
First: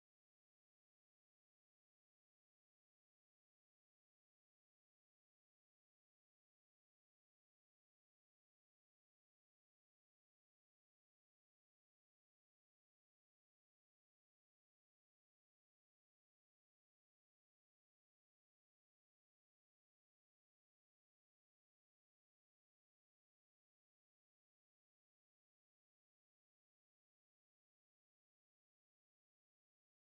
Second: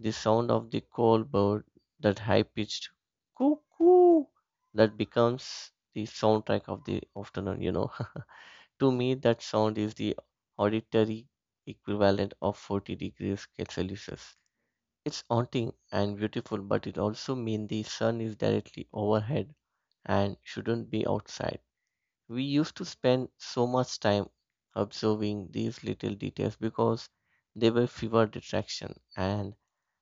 B: the sound of the call bird, that high-pitched cuckoo that becomes the soundtrack of the afternoon. <laughs> To me, that sound is the auditory equivalent of 40 degrees Celsius. It's haunting and beautiful, but it also means the sun is directly overhead and shouldn't be outside. We used to spend so much time observing these little details because they were fewer distraction, and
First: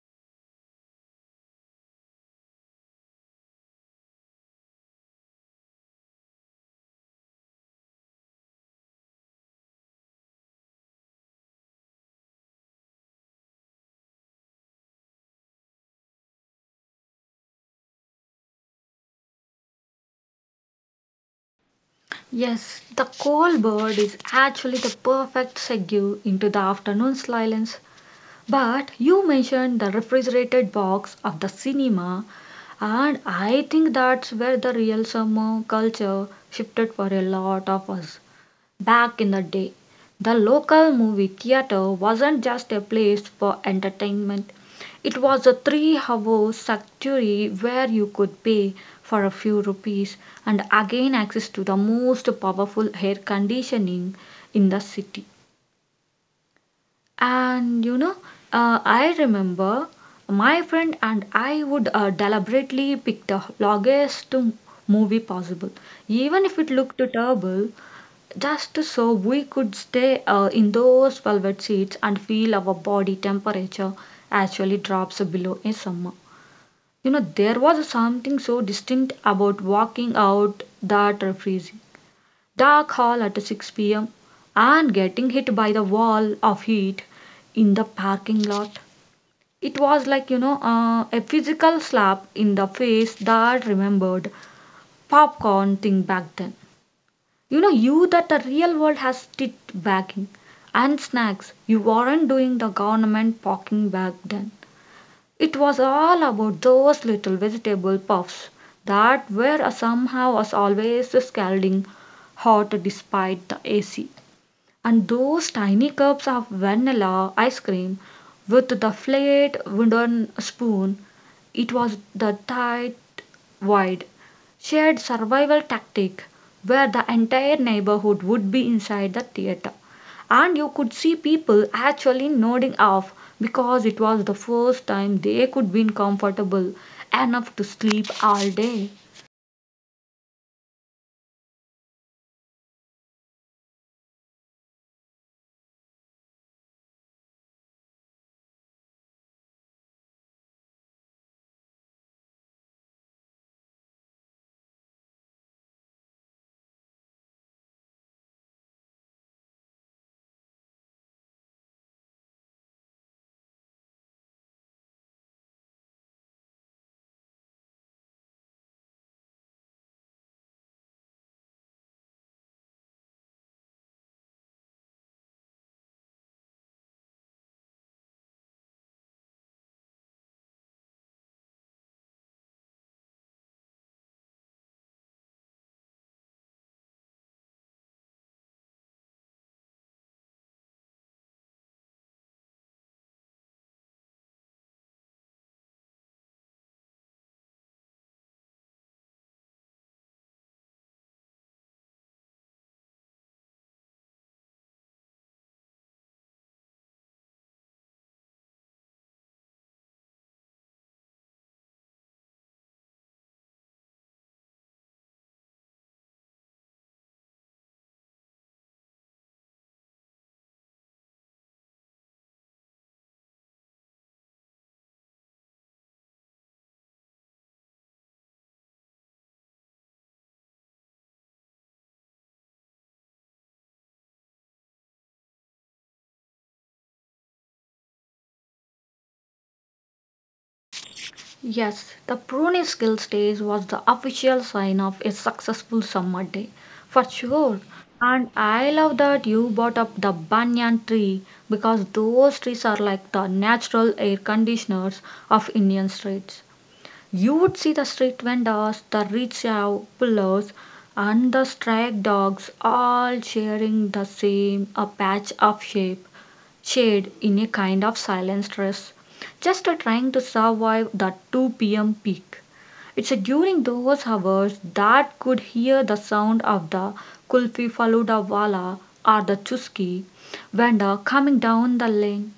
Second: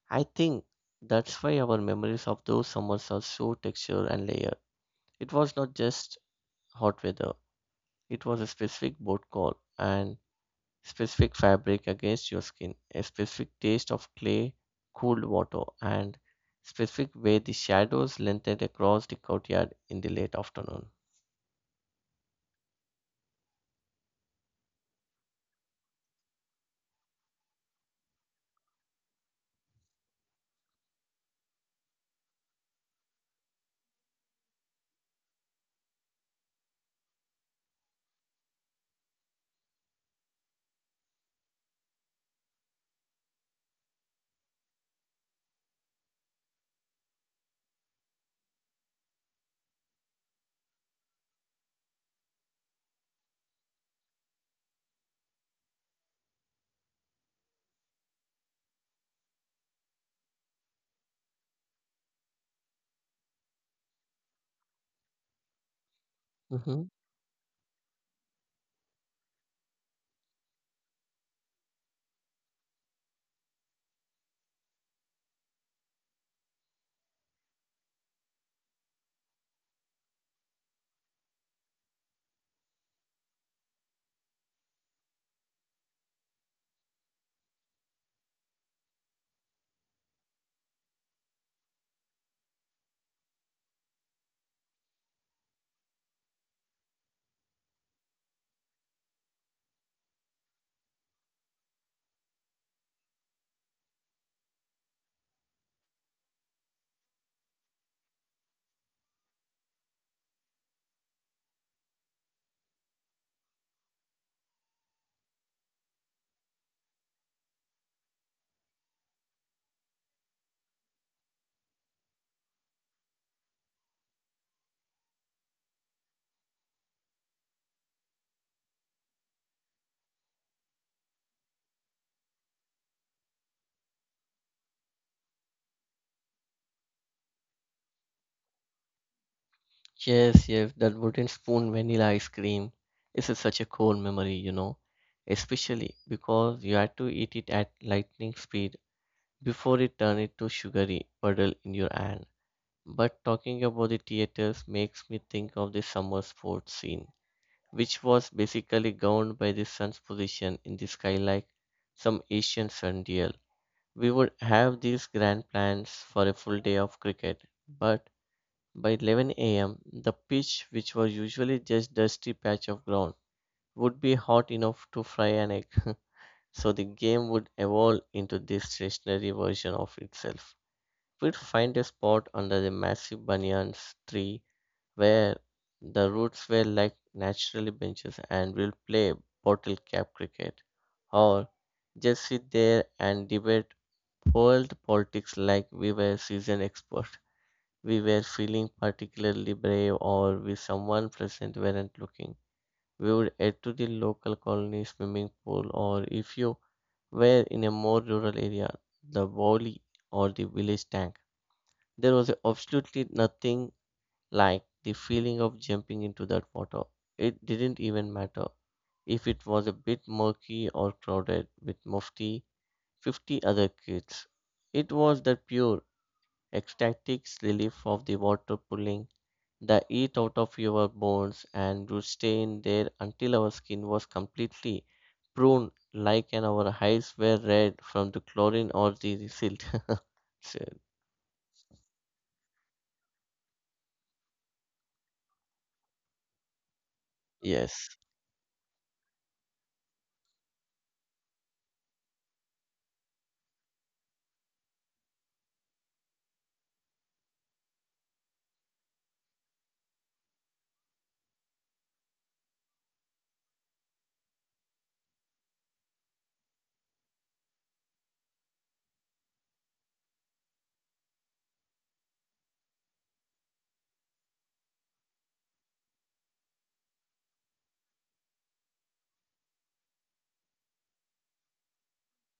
B: I think that's why our memories of those summers are so textured and layered. It was not just hot weather; it was a specific boat call and specific fabric against your skin, a specific taste of clay, cooled water, and specific way the shadows lengthened across the courtyard in the late afternoon.
A: Yes, the call bird is actually the perfect segue into the afternoon silence. But you mentioned the refrigerated box of the cinema, and I think that's where the real summer culture shifted for a lot of us. Back in the day, the local movie theater wasn't just a place for entertainment. It was a 3 hour sanctuary where you could pay for a few rupees and again access to the most powerful air conditioning in the city. And I remember my friend and I would deliberately pick the longest movie possible, even if it
B: Hmm.
A: looked terrible, just so we could stay in those velvet seats and feel our body temperature actually drops below a summer. There was something so distinct about walking out that freezing dark hall at 6 p.m. and getting hit by the wall of heat in the parking lot. It was like, a physical slap in the face that remembered popcorn thing back then. You know, you that the real world has tit bagging and snacks. You weren't doing the government packing back then. It was all about those little vegetable puffs that were somehow was always scalding hot despite the AC. And those tiny cups of vanilla ice cream with the flat wooden spoon. It was the tight, wide, shared survival tactic where the entire neighborhood would be inside the theater. And you could see people actually nodding off because it was the first time they could be comfortable enough to sleep all day.
B: Yes, yes, that wooden spoon vanilla ice cream is such a cool memory, especially because you had to eat it at lightning speed before it turned into sugary puddle in your hand. But talking about the theaters makes me think of the summer sports scene which was basically governed by the sun's position in the sky like some ancient sun dial. We would have these grand plans for a full day of cricket, but by 11 a.m., the pitch, which was usually just a dusty patch of ground, would be hot enough to fry an egg. <laughs> So the game would evolve into this stationary version of itself. We'd find a spot under the massive banyan tree where the roots were like naturally benches, and we'll play bottle cap cricket or just sit there and debate world politics like we were seasoned experts. We were feeling particularly brave or with someone present weren't looking. We would head to the local colony swimming pool or, if you were in a more rural area, the valley or the village tank. There was absolutely nothing like the feeling of jumping into that water. It didn't even matter if it was a bit murky or crowded with mufti 50 other kids. It was the pure ecstatic relief of the water pulling the heat out of your bones, and would stay in there until our skin was completely pruned like and our eyes were red from the chlorine or the silt. <laughs> So,
A: Yes, the Pune skill stage was the official sign of a successful summer day, for sure.
B: yes.
A: And I love that you brought up the banyan tree because those trees are like the natural air conditioners of Indian streets. You would see the street vendors, the rickshaw pullers, and the stray dogs all sharing the same a patch of shade in a kind of silent stress, just trying to survive that 2 p.m. peak. It's during those hours that could hear the sound of the kulfi faluda wala or the chuski vendor coming down the lane,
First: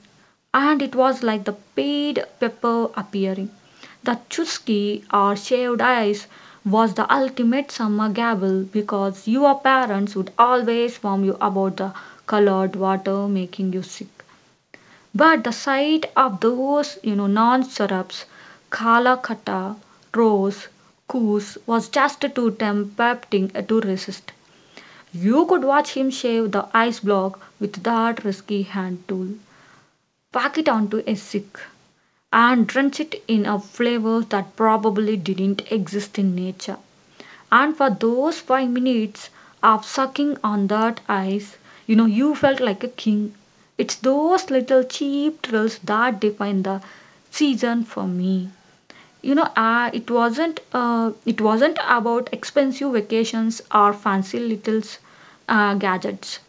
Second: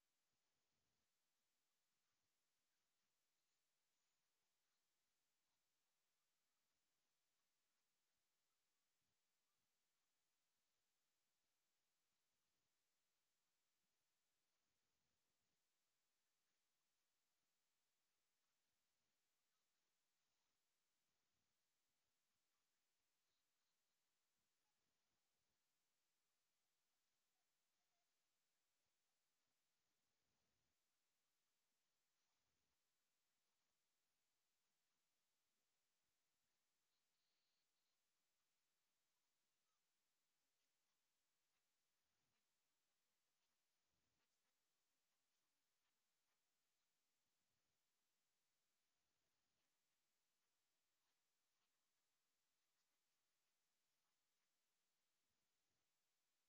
A: and it was like the paid pepper appearing. The chuski or shaved ice was the ultimate summer gabble because your parents would always warn you about the colored water making you sick. But the sight of those, you know, non-syrups, Calcutta, rose, koos was just too tempting to resist. You could watch him shave the ice block with that risky hand tool, pack it onto a stick, and drench it in a flavor that probably didn't exist in nature. And for those 5 minutes of sucking on that ice, you know, you felt like a king. It's those little cheap thrills that define the season for me. It wasn't about expensive vacations or fancy little gadgets.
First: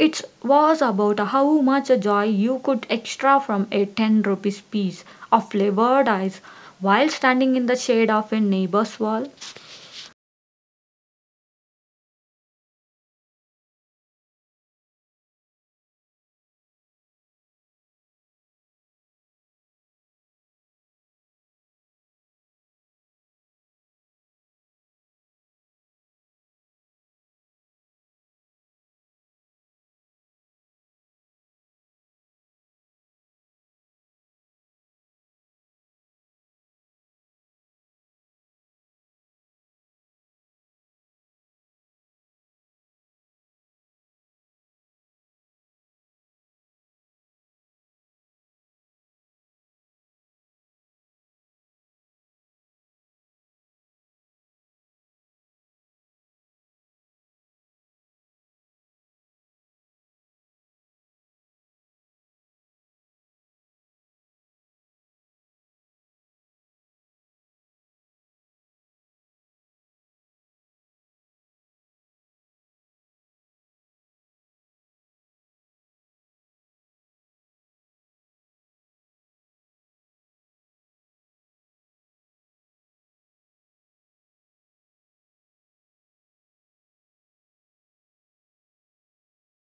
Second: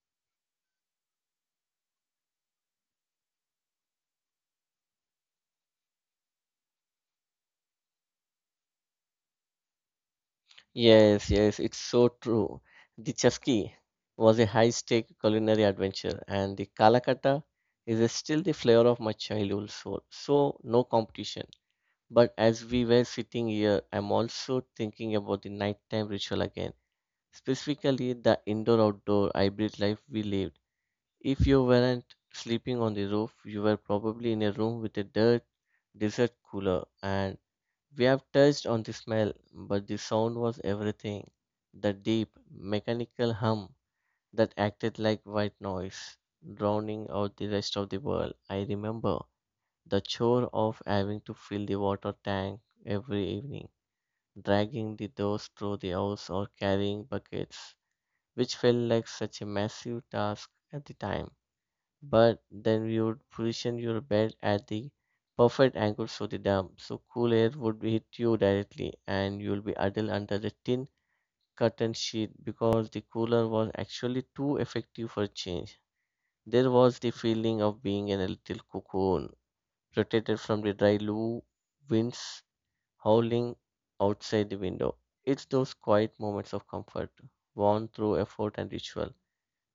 A: It was about how much joy you could extract from a 10 rupees piece of flavored ice while standing in the shade of a neighbor's wall.
B: Yes, yes, it's so true. The Chasqui was a high-stake culinary adventure, and the Kalakata is still the flavor of my childhood soul. So, no competition. But as we were sitting here, I'm also thinking about the nighttime ritual again, specifically the indoor-outdoor hybrid life we lived. If you weren't sleeping on the roof, you were probably in a room with a dirt dessert cooler, and we have touched on the smell, but the sound was everything. The deep, mechanical hum that acted like white noise, drowning out the rest of the world. I remember the chore of having to fill the water tank every evening, dragging the doors through the house or carrying buckets, which felt like such a massive task at the time. But then we would position your bed at the perfect angle so the dam so cool air would hit you directly, and you'll be huddled under the tin curtain sheet because the cooler was actually too effective for change. There was the feeling of being in a little cocoon, protected from the dry loo winds howling outside the window. It's those quiet moments of comfort, won through effort and ritual,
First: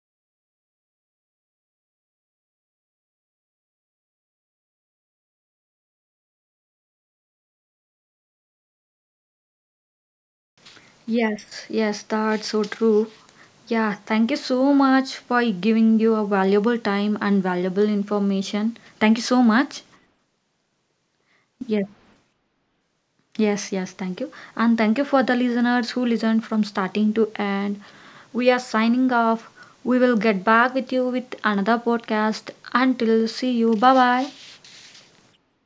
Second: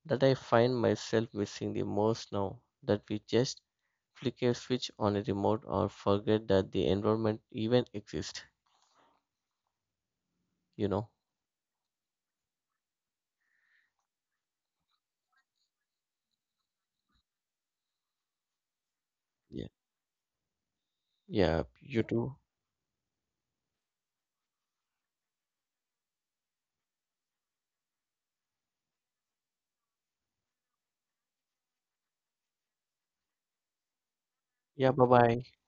B: that I find myself missing the most now that we just flick a switch on a remote or forget that the environment even exists you know
A: Yes, yes, that's so true. Yeah, thank you so much for giving you a valuable time and valuable information. Thank you so
B: yeah.
A: much.
B: Yeah,
A: Yes,
B: you too.
A: yes, yes, thank you. And thank you for the listeners who listened from starting to end. We are signing off. We will get back with you with another podcast. Until see you. Bye bye.
B: Yeah, bye bye.